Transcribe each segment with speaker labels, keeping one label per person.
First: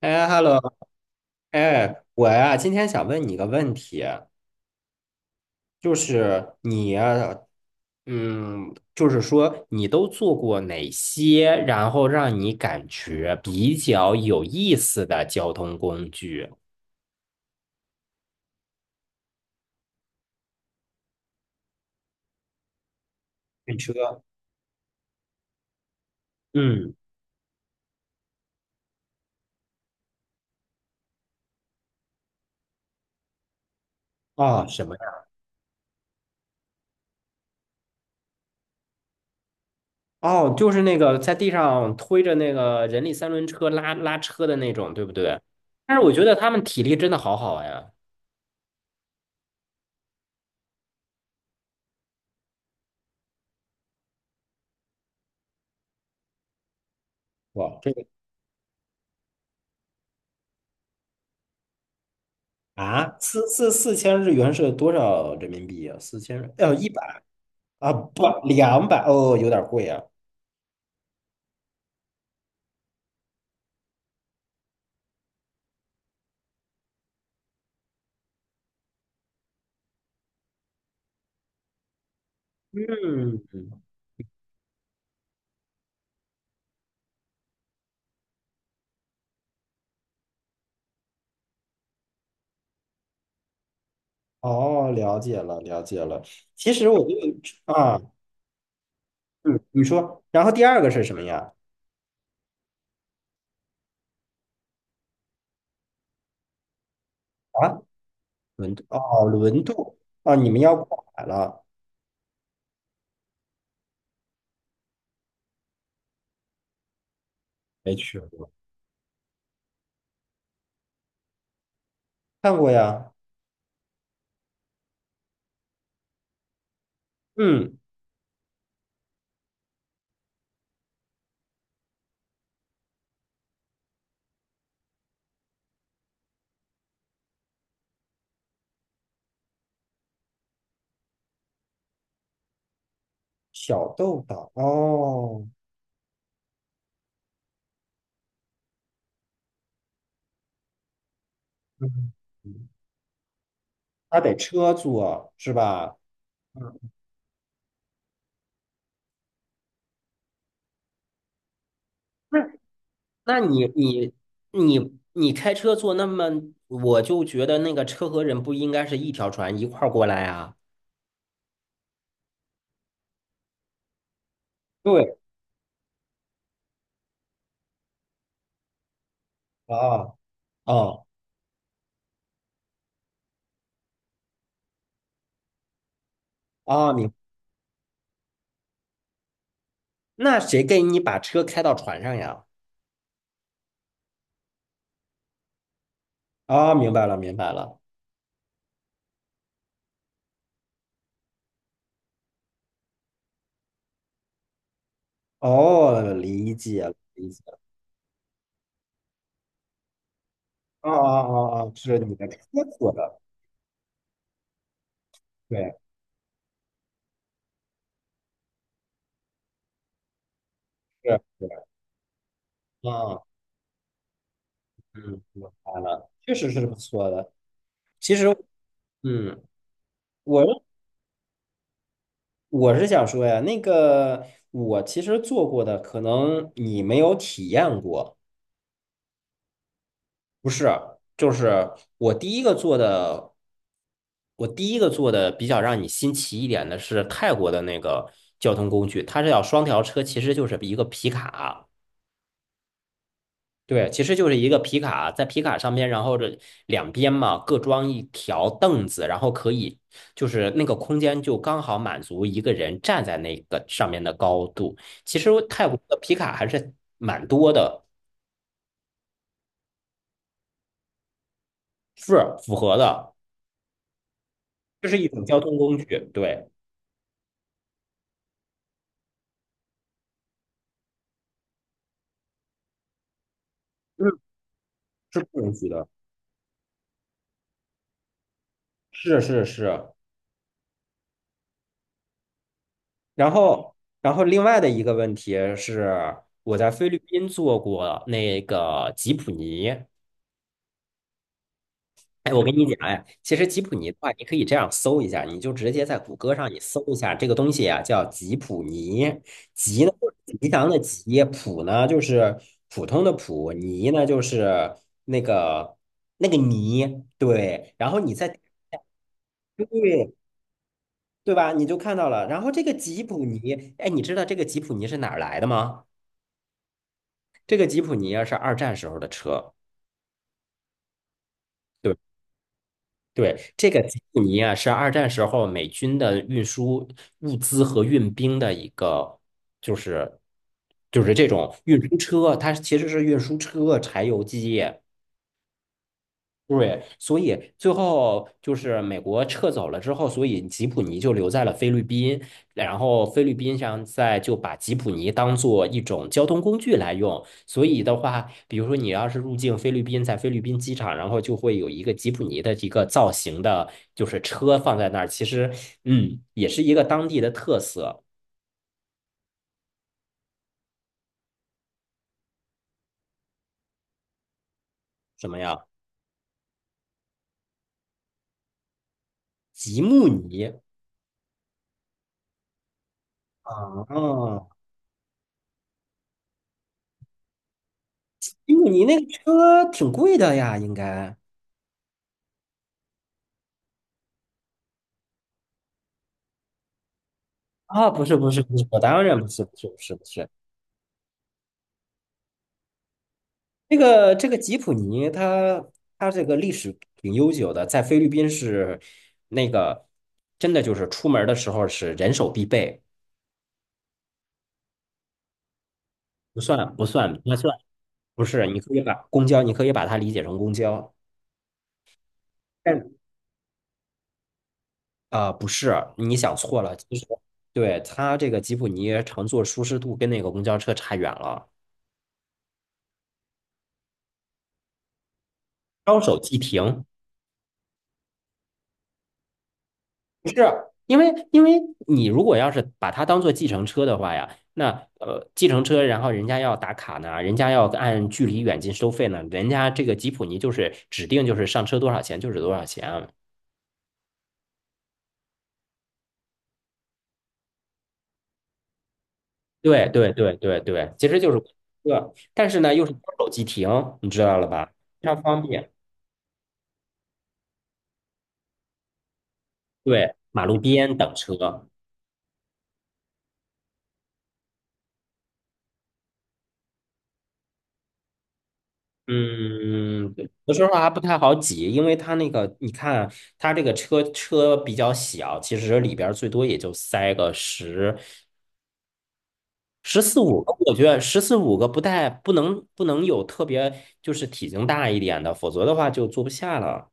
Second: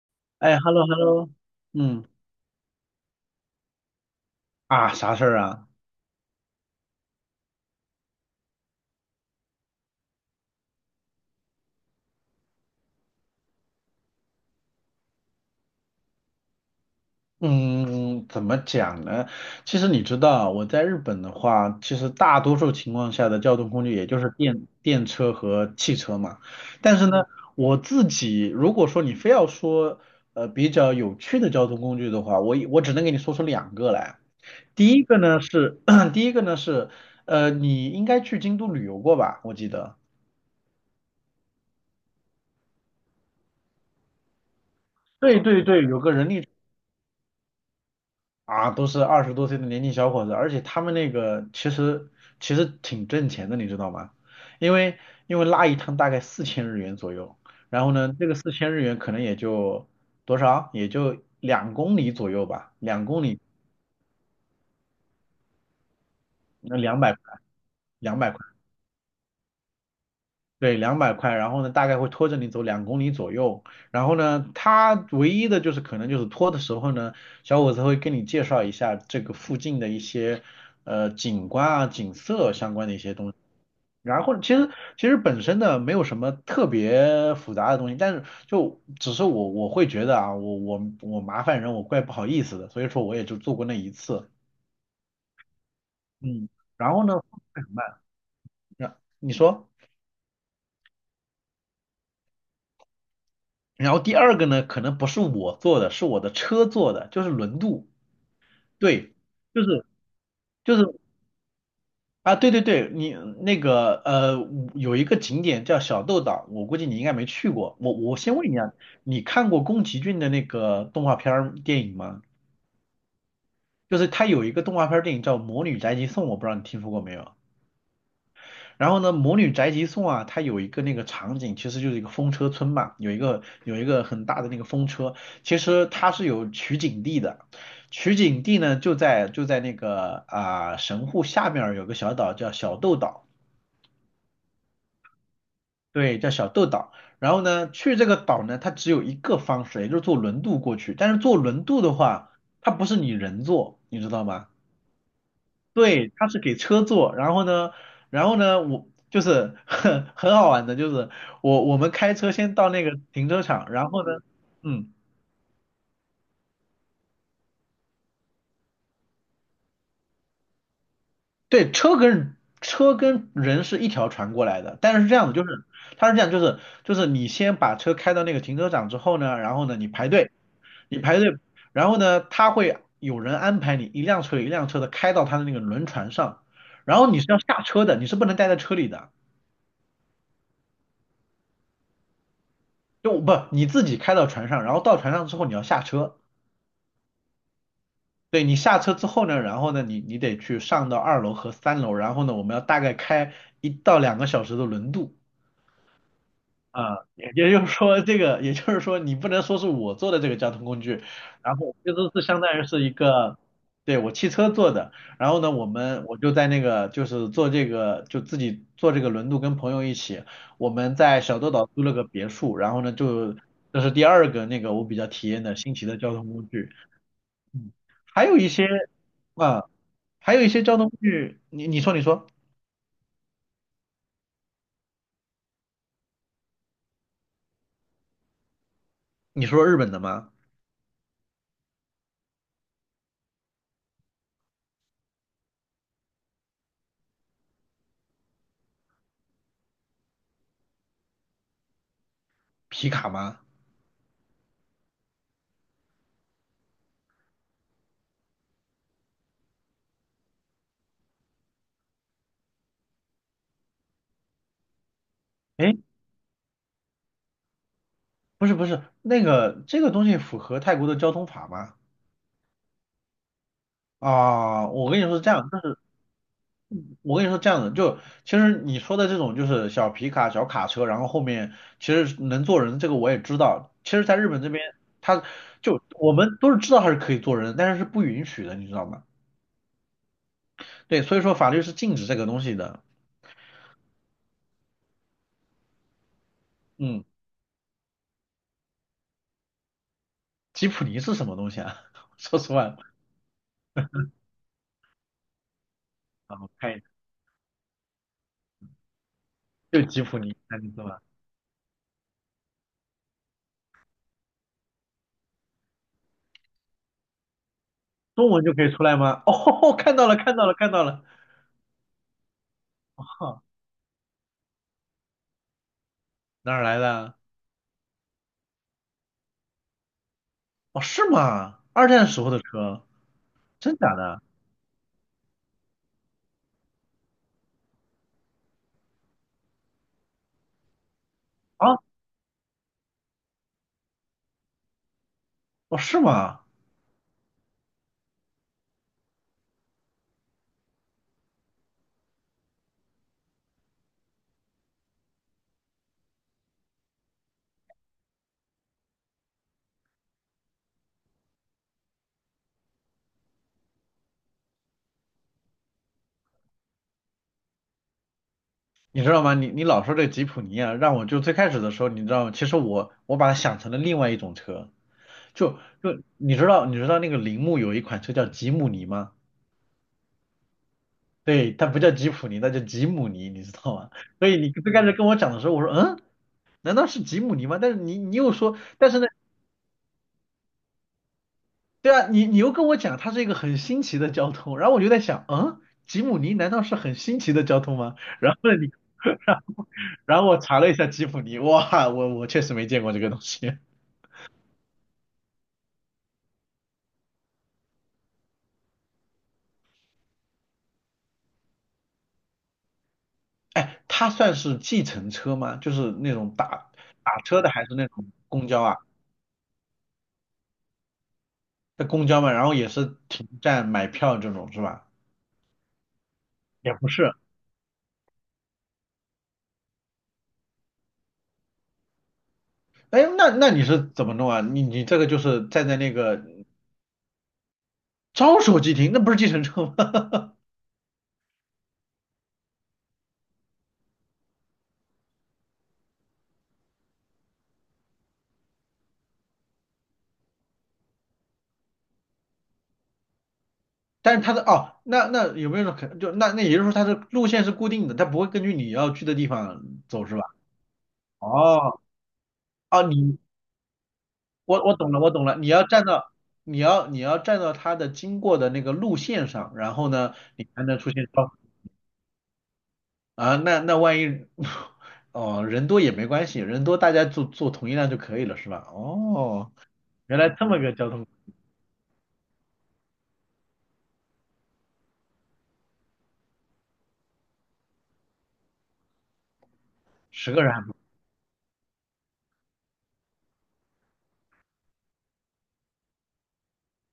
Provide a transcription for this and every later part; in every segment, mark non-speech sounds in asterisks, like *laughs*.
Speaker 1: 哎
Speaker 2: 哎
Speaker 1: ，hello，
Speaker 2: ，hello hello。
Speaker 1: 哎，
Speaker 2: 嗯。
Speaker 1: 我呀，今天想问你个问题，
Speaker 2: 啊，啥事儿啊？
Speaker 1: 就是你呀，就是说你都做过哪些，然后让你感觉比较有意思的交通工具？
Speaker 2: 嗯，怎么讲呢？其实你知道，我在日本的话，其实大多数情况下的交通
Speaker 1: 电
Speaker 2: 工具也就
Speaker 1: 车。
Speaker 2: 是电车和汽车嘛。
Speaker 1: 嗯。
Speaker 2: 但是呢，我自己如果说你非要说比较有趣的交通工具的话，我只能给你说出两个来。
Speaker 1: 哦，什
Speaker 2: 第
Speaker 1: 么
Speaker 2: 一个
Speaker 1: 呀？
Speaker 2: 呢是 *clears throat* 第一个呢是你应该去京都旅游过吧？我记得。
Speaker 1: 哦，就是那个在地上推着那个人力三轮车拉车的那种，对不
Speaker 2: 对
Speaker 1: 对？
Speaker 2: 对对，
Speaker 1: 但
Speaker 2: 有
Speaker 1: 是我
Speaker 2: 个
Speaker 1: 觉
Speaker 2: 人
Speaker 1: 得
Speaker 2: 力。
Speaker 1: 他们体力真的好好呀。
Speaker 2: 啊，都是20多岁的年轻小伙子，而且他们那个其实挺挣钱的，你知道吗？因为因为拉一趟大概四千日元左右。
Speaker 1: 哇，
Speaker 2: 然
Speaker 1: 这
Speaker 2: 后
Speaker 1: 个。
Speaker 2: 呢，这个四千日元可能也就多少，也就两公里左右吧，两
Speaker 1: 啊，
Speaker 2: 公里。
Speaker 1: 四千日元是多少人民币呀？四千，
Speaker 2: 那
Speaker 1: 一
Speaker 2: 两百
Speaker 1: 百啊，
Speaker 2: 两
Speaker 1: 不，
Speaker 2: 百块，
Speaker 1: 200哦，有点贵啊。
Speaker 2: 对，两百块。然后呢，大概会拖着你走两公里左右。然后呢，他唯一的就是可能就是拖的时候呢，小伙子会跟你介绍一下这个附近的一些景观啊、景色相关的一些东西。
Speaker 1: 嗯。
Speaker 2: 然后其实本身呢没有什么特别复杂的东西，但是就只是我会觉得啊，我麻烦人，我怪不好意思的，所以说我也就做过那一次。
Speaker 1: 哦，了解了，了解了。
Speaker 2: 嗯，
Speaker 1: 其实
Speaker 2: 然
Speaker 1: 我
Speaker 2: 后
Speaker 1: 你。
Speaker 2: 呢会很
Speaker 1: 啊，
Speaker 2: 慢。那你
Speaker 1: 嗯，
Speaker 2: 说，
Speaker 1: 你说，然后第二个是什么呀？
Speaker 2: 然后第二个呢，可能不是我做的，是我的车做的，就是轮
Speaker 1: 啊，
Speaker 2: 渡。
Speaker 1: 轮渡
Speaker 2: 对，
Speaker 1: 哦，
Speaker 2: 就
Speaker 1: 轮
Speaker 2: 是
Speaker 1: 渡。啊，你们
Speaker 2: 就
Speaker 1: 要
Speaker 2: 是
Speaker 1: 过海了？
Speaker 2: 啊，对对对，你那个有一个景点叫小豆岛，我估计你应该没去过，我
Speaker 1: 没
Speaker 2: 我
Speaker 1: 去
Speaker 2: 先
Speaker 1: 过。
Speaker 2: 问一下。你看过宫崎骏的那个动画片儿电影吗？
Speaker 1: 看过呀。
Speaker 2: 就是它有一个动画片儿电影叫《魔女宅急送》，我不知道你听说过没有。
Speaker 1: 嗯，
Speaker 2: 然后呢，《魔女宅急送》啊，它有一个那个场景，其实就是一个风车村嘛，有一个很大的那个风车，其实它是有取景地的，取景地呢就在那个啊、神户下面儿有个小岛叫小豆岛。
Speaker 1: 小豆岛哦。
Speaker 2: 对，叫小豆岛。然后呢，去这个岛呢，它只有一个方式，也就是坐轮渡过去。但是坐轮渡的
Speaker 1: 嗯，
Speaker 2: 话，它不是你人坐，你知
Speaker 1: 它
Speaker 2: 道
Speaker 1: 得
Speaker 2: 吗？
Speaker 1: 车坐是吧？
Speaker 2: 对，他是给
Speaker 1: 嗯。
Speaker 2: 车坐。然后呢，我就是很 *laughs* 很好玩的，就是我们开车先到那个停
Speaker 1: 那
Speaker 2: 车
Speaker 1: 你
Speaker 2: 场。然后呢。嗯，
Speaker 1: 开车坐那么，我就觉得那个车和人不应该是一条船一块儿过来啊。
Speaker 2: 对，车跟人是一条船过来的，但是是这
Speaker 1: 对，
Speaker 2: 样的，就是，他是这样，就是你先把车开到那个停车场之后呢，然后呢你排
Speaker 1: 啊
Speaker 2: 队，你
Speaker 1: 哦
Speaker 2: 排队，然后呢他会有人安排你一辆车一辆车的开到他的那个轮船上，
Speaker 1: 啊！
Speaker 2: 然后你是要下车的，你是不能待在车里的。
Speaker 1: 那谁给你把车开到船上呀？
Speaker 2: 就不你自己开到船上，然后到船上之后你要下车。
Speaker 1: 啊，明白了，明白了。
Speaker 2: 对，你下车之后呢，然后呢你得去上到2楼和3楼，然后呢我们要大概开1到2个小时的轮渡。
Speaker 1: 哦，理解了，
Speaker 2: 啊，
Speaker 1: 理
Speaker 2: 也
Speaker 1: 解
Speaker 2: 也
Speaker 1: 了。
Speaker 2: 就是说，这个也就是说，你不能说是我做的这个交通工
Speaker 1: 啊
Speaker 2: 具。
Speaker 1: 啊
Speaker 2: 然
Speaker 1: 啊啊！
Speaker 2: 后这
Speaker 1: 是
Speaker 2: 都
Speaker 1: 你
Speaker 2: 是
Speaker 1: 的车
Speaker 2: 相当于是一
Speaker 1: 做的。
Speaker 2: 个，对，我汽车做的。然后呢，我
Speaker 1: 对，
Speaker 2: 们我就在那个就是做这个就自己做这个轮渡，跟朋友一起，我们
Speaker 1: 是
Speaker 2: 在小豆
Speaker 1: 是。
Speaker 2: 岛租了个别墅。然后呢
Speaker 1: 啊，
Speaker 2: 就这是第二个那个我比较
Speaker 1: 嗯，
Speaker 2: 体验
Speaker 1: 明
Speaker 2: 的新
Speaker 1: 白
Speaker 2: 奇的
Speaker 1: 了，
Speaker 2: 交通
Speaker 1: 确
Speaker 2: 工
Speaker 1: 实是
Speaker 2: 具。
Speaker 1: 不错的。
Speaker 2: 嗯，
Speaker 1: 其
Speaker 2: 还
Speaker 1: 实。
Speaker 2: 有一些。
Speaker 1: 嗯
Speaker 2: 啊，还有
Speaker 1: 我
Speaker 2: 一
Speaker 1: 认
Speaker 2: 些交通工具，你你说你说
Speaker 1: 我是想说呀，那个我其实做过的，可能你没有体验过，
Speaker 2: 你说日本的吗？
Speaker 1: 不是？就是我第一个做的，我第一个做的比较让你新奇一点的是泰国的那个交通工具，它是要双条车，其实就是一个皮卡。
Speaker 2: 皮卡吗？
Speaker 1: 对，其实就是一个皮卡，在皮卡上面，然后这两边嘛各装一条凳子，然后可以就是那个空间就刚好满足一个人站在那个上面的高度。其实泰国
Speaker 2: 哎，
Speaker 1: 的皮卡还是蛮多的，
Speaker 2: 不是不是，那个这个东西符合泰国的交通法吗？
Speaker 1: 是符合的，
Speaker 2: 啊，
Speaker 1: 这
Speaker 2: 我
Speaker 1: 是
Speaker 2: 跟你
Speaker 1: 一
Speaker 2: 说是
Speaker 1: 种
Speaker 2: 这
Speaker 1: 交
Speaker 2: 样，
Speaker 1: 通
Speaker 2: 就
Speaker 1: 工
Speaker 2: 是
Speaker 1: 具，对，
Speaker 2: 我跟你说这样的，就其实你说的这种就是小皮卡、小卡车，然后后面其实能坐人，这个我也知道。其实，
Speaker 1: 嗯，
Speaker 2: 在日本这边，他
Speaker 1: 是不允许
Speaker 2: 就
Speaker 1: 的，
Speaker 2: 我们都是知道它是可以坐人，但是是不允许的，你知道吗？
Speaker 1: 是是是。
Speaker 2: 对，所以说法律是禁止这个东西的。
Speaker 1: 然后，另外的一个问题是，我在菲律
Speaker 2: 嗯，
Speaker 1: 宾做过那个吉普尼。
Speaker 2: 吉普尼是什么东西啊？*laughs*
Speaker 1: 哎，
Speaker 2: 说
Speaker 1: 我
Speaker 2: 实
Speaker 1: 跟
Speaker 2: 话，
Speaker 1: 你
Speaker 2: 啊，
Speaker 1: 讲，哎，其实吉普尼的话，你可以这样搜一下，你就直接在谷歌
Speaker 2: 我
Speaker 1: 上你
Speaker 2: 看一
Speaker 1: 搜
Speaker 2: 下。
Speaker 1: 一下这个东西啊，叫吉普尼。
Speaker 2: 就
Speaker 1: 吉呢
Speaker 2: 吉
Speaker 1: 就
Speaker 2: 普尼，
Speaker 1: 是吉
Speaker 2: 看
Speaker 1: 祥
Speaker 2: 你知
Speaker 1: 的
Speaker 2: 道吧？
Speaker 1: 吉，普呢就是普通的普，尼呢就是那个那个泥，对。然后你
Speaker 2: 中
Speaker 1: 再
Speaker 2: 文就可以出来吗？哦，*laughs* 看到
Speaker 1: 对。
Speaker 2: 了，看到了，看到了。
Speaker 1: 对吧，你就看到了。然后这个吉普尼，哎，你知道这个吉普尼是哪儿来的吗？
Speaker 2: *laughs* 哪儿来的啊？
Speaker 1: 这个吉普尼啊是二战时候的车。
Speaker 2: 哦，是吗？二
Speaker 1: 对。
Speaker 2: 战时候的车，
Speaker 1: 对，这
Speaker 2: 真
Speaker 1: 个
Speaker 2: 假
Speaker 1: 吉布
Speaker 2: 的
Speaker 1: 尼啊，是二战时候美军的运输物资和运兵的一个，就是就是这种运
Speaker 2: 啊？
Speaker 1: 输车，它其实是运输车、柴油机。
Speaker 2: 哦，是吗？
Speaker 1: 对，所以最后就是美国撤走了之后，所以吉普尼就留在了菲律宾，然后菲律宾上在就把吉普尼当做一种交通工具来用。所以的话，比如说你要是入境菲律宾，在菲律宾机场，然后就会有一个吉普尼的一个造型的，就是车放在那儿。其实，也是一个当地的特色。
Speaker 2: 你知道吗？你老说这吉普尼啊，让我就最开始的时候，你知道吗？其实我把它想成了另外一种车。
Speaker 1: 什么
Speaker 2: 就
Speaker 1: 呀？
Speaker 2: 就你知道那个铃木有一款车叫吉姆尼吗？
Speaker 1: 吉姆尼
Speaker 2: 对，它不叫吉普尼，它叫吉姆尼，你知道吗？所以
Speaker 1: 啊，
Speaker 2: 你最开始跟我讲的时候，我说嗯，难道是吉姆尼吗？但是你又
Speaker 1: 吉
Speaker 2: 说，
Speaker 1: 姆尼
Speaker 2: 但
Speaker 1: 那
Speaker 2: 是
Speaker 1: 个
Speaker 2: 呢，
Speaker 1: 车挺贵的呀，应该。
Speaker 2: 对啊，你又跟我讲它是一个很新奇的交通，然后我就在想，嗯，吉姆尼难道是很新奇的交通
Speaker 1: 啊，
Speaker 2: 吗？
Speaker 1: 不是不
Speaker 2: 然
Speaker 1: 是
Speaker 2: 后
Speaker 1: 不
Speaker 2: 呢
Speaker 1: 是，
Speaker 2: 你
Speaker 1: 我当
Speaker 2: *laughs*
Speaker 1: 然不是不是不是不
Speaker 2: 然后
Speaker 1: 是，
Speaker 2: 我查了一下吉普尼，哇，我确实没见过这个东西。
Speaker 1: 这个吉普尼它这个历史挺悠久的，在菲律宾是那个真的就是出门儿的时候是人手必备。
Speaker 2: *laughs* 哎，它算是计程车吗？就是那种
Speaker 1: 不
Speaker 2: 打
Speaker 1: 算不算
Speaker 2: 打
Speaker 1: 那
Speaker 2: 车的，
Speaker 1: 算。
Speaker 2: 还是那种
Speaker 1: 不
Speaker 2: 公
Speaker 1: 是，你
Speaker 2: 交
Speaker 1: 可
Speaker 2: 啊？
Speaker 1: 以把公交。你可以把它理解成公交，
Speaker 2: 那公交嘛，然后也是
Speaker 1: 但
Speaker 2: 停站买票这种是吧？
Speaker 1: 不是，你想错
Speaker 2: 也
Speaker 1: 了，
Speaker 2: 不
Speaker 1: 其实
Speaker 2: 是。
Speaker 1: 对它这个吉普尼乘坐舒适度跟那个公交车差远了，
Speaker 2: 哎，那你是怎么弄啊？你这个就是站在那
Speaker 1: 招手
Speaker 2: 个
Speaker 1: 即停。
Speaker 2: 招手即停，那不是计程车
Speaker 1: 不
Speaker 2: 吗？
Speaker 1: 是，
Speaker 2: *laughs*
Speaker 1: 因为因为你如果要是把它当做计程车的话呀，那，计程车，然后人家要打卡呢，人家要按距离远近收费呢，人家这个吉普尼就是指定就是上车多少钱就是多少钱啊。
Speaker 2: 但是它的哦，那有没有可能就那也就是说它的路线是固定的，它不会根据你要去的地方
Speaker 1: 对
Speaker 2: 走
Speaker 1: 对
Speaker 2: 是吧？
Speaker 1: 对对对，其实就是
Speaker 2: 哦
Speaker 1: 对，但是呢
Speaker 2: 哦，
Speaker 1: 又是双
Speaker 2: 你
Speaker 1: 手机停，你知道了
Speaker 2: 我
Speaker 1: 吧？
Speaker 2: 我懂了，
Speaker 1: 非
Speaker 2: 我
Speaker 1: 常
Speaker 2: 懂了。
Speaker 1: 方
Speaker 2: 你要
Speaker 1: 便。
Speaker 2: 站到，你要站到他的经过的那个路线上，然后
Speaker 1: 对，
Speaker 2: 呢，
Speaker 1: 马
Speaker 2: 你
Speaker 1: 路
Speaker 2: 才能出
Speaker 1: 边
Speaker 2: 现
Speaker 1: 等
Speaker 2: 超
Speaker 1: 车。
Speaker 2: 啊。那万一 *laughs* 哦，人多也没关系，人多大家坐坐同一辆就可以了，是吧？哦，
Speaker 1: 嗯，
Speaker 2: 原来
Speaker 1: 对
Speaker 2: 这
Speaker 1: 有
Speaker 2: 么
Speaker 1: 时候
Speaker 2: 个
Speaker 1: 还
Speaker 2: 交
Speaker 1: 不
Speaker 2: 通，
Speaker 1: 太好挤，因为它那个，你看它这个车比较小，其实里边儿最多也就塞个十十四
Speaker 2: 十
Speaker 1: 五
Speaker 2: 个人
Speaker 1: 个，
Speaker 2: 还不
Speaker 1: 我觉得十四五个不带不能有特别就是体型大一点的，否则的话就坐不下了。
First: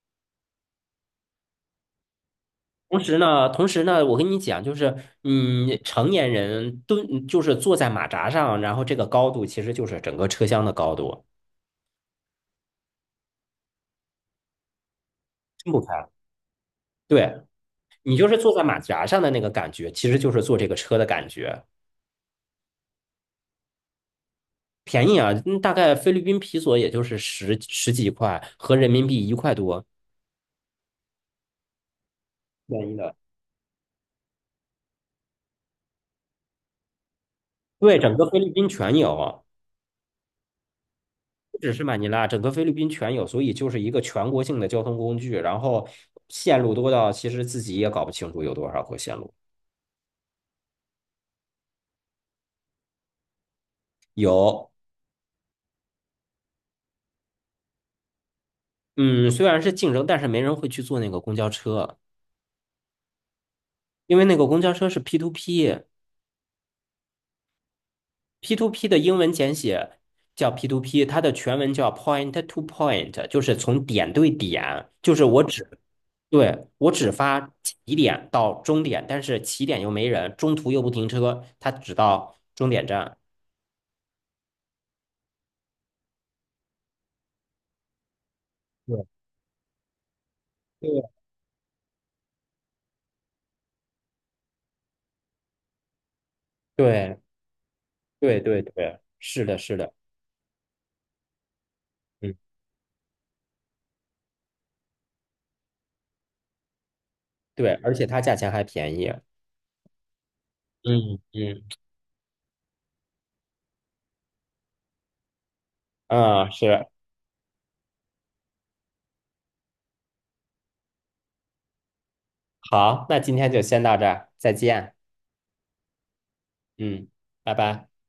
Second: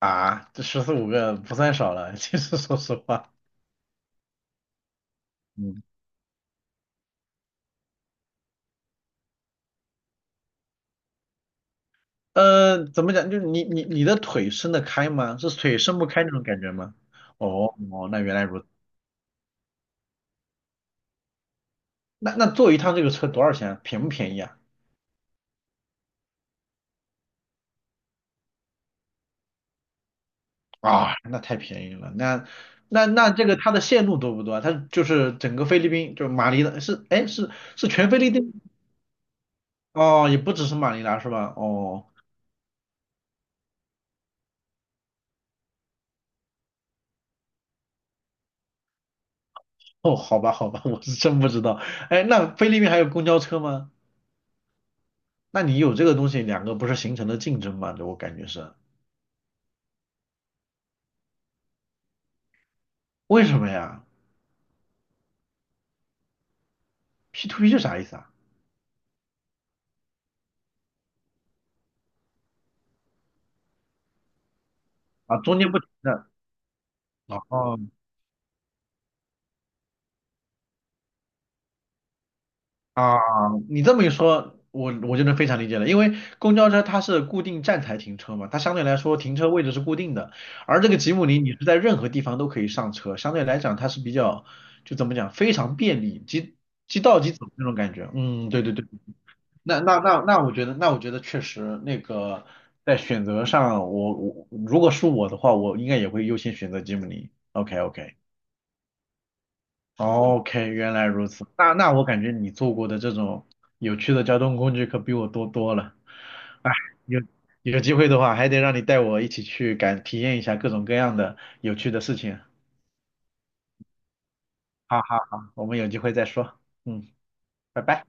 Speaker 2: 啊，这十四五个不算少了。其实说实
Speaker 1: 同时
Speaker 2: 话，
Speaker 1: 呢，同时呢，我跟你讲，就是
Speaker 2: 嗯，
Speaker 1: 成年人蹲就是坐在马扎上，然后这个高度其实就是整个车厢的高度，
Speaker 2: 怎么讲？就是你的腿伸得开吗？是
Speaker 1: 撑
Speaker 2: 腿
Speaker 1: 不开。
Speaker 2: 伸不开那种感觉吗？
Speaker 1: 对。
Speaker 2: 哦哦，
Speaker 1: 你
Speaker 2: 那
Speaker 1: 就
Speaker 2: 原
Speaker 1: 是
Speaker 2: 来
Speaker 1: 坐
Speaker 2: 如
Speaker 1: 在
Speaker 2: 此。
Speaker 1: 马甲上的那个感觉，其实就是坐这个车的感觉，
Speaker 2: 那坐一趟这个车多少钱啊便不便宜啊？
Speaker 1: 便宜啊，大概菲律宾皮索也就是十几块，合人民币一块多，
Speaker 2: 啊，那太便宜了。那
Speaker 1: 便宜
Speaker 2: 那
Speaker 1: 的。
Speaker 2: 那这个它的线路多不多啊？它就是整个菲律宾，就是马尼拉是，哎是
Speaker 1: 对，
Speaker 2: 全
Speaker 1: 整
Speaker 2: 菲
Speaker 1: 个
Speaker 2: 律
Speaker 1: 菲律
Speaker 2: 宾
Speaker 1: 宾全有，
Speaker 2: 哦，也不只是马尼拉是吧？
Speaker 1: 不只是马
Speaker 2: 哦
Speaker 1: 尼拉，整个菲律宾全有，所以就是一个全国性的交通工具。然后线路多到其实自己也搞不清楚有多少个线路。
Speaker 2: 哦，好吧好吧，我是真不知道。哎，那菲律宾还有公交车吗？
Speaker 1: 有。
Speaker 2: 那你有这个东西，两个不是形成了竞争吗？这我感觉是
Speaker 1: 嗯，虽然是竞争，但是没人会去坐那个公交车，
Speaker 2: 为什么呀
Speaker 1: 因为那个公交车是 P to P。
Speaker 2: ？P to P 是啥意思啊？
Speaker 1: p to p 的英文简写叫 p to p， 它的全文叫 Point to Point，就是从点对点，就是
Speaker 2: 啊，
Speaker 1: 我
Speaker 2: 中
Speaker 1: 只，
Speaker 2: 间不停的。
Speaker 1: 对，我只发
Speaker 2: 哦。
Speaker 1: 起点到终点，但是起点又没人，中途又不停车，它只到终点
Speaker 2: 啊，
Speaker 1: 站。
Speaker 2: 你这么一说，我就能非常理解了，因为公交车它是固定站台停车嘛，它相对来说停车位置是固定的，而这个
Speaker 1: 对
Speaker 2: 吉姆尼你是在任何地方都可以上车，相对来讲它是比较，就怎么讲，非常便利，即即
Speaker 1: 对
Speaker 2: 到即走那种感觉。
Speaker 1: 对
Speaker 2: 嗯，
Speaker 1: 对
Speaker 2: 对对
Speaker 1: 对
Speaker 2: 对，
Speaker 1: 对，是的，是
Speaker 2: 那
Speaker 1: 的，
Speaker 2: 那那那我觉得，那我觉得确实那
Speaker 1: 嗯，
Speaker 2: 个在选择上，我如果是我的话，我应该也会优先选择吉姆尼。
Speaker 1: 对，
Speaker 2: OK
Speaker 1: 而且
Speaker 2: OK。
Speaker 1: 它价钱还便宜。
Speaker 2: OK，原来
Speaker 1: 嗯
Speaker 2: 如此。
Speaker 1: 嗯
Speaker 2: 那我感觉你做过的这种有趣的交通工具可比我多多了。
Speaker 1: 嗯，
Speaker 2: 哎，
Speaker 1: 是，
Speaker 2: 有有机会的话，还得让你带我一起去体验一下各种各样的有趣的事情。
Speaker 1: 好，那今天就先到这儿，再见。
Speaker 2: 好好好，我们有机会再说。嗯，
Speaker 1: 嗯，拜
Speaker 2: 拜
Speaker 1: 拜。
Speaker 2: 拜。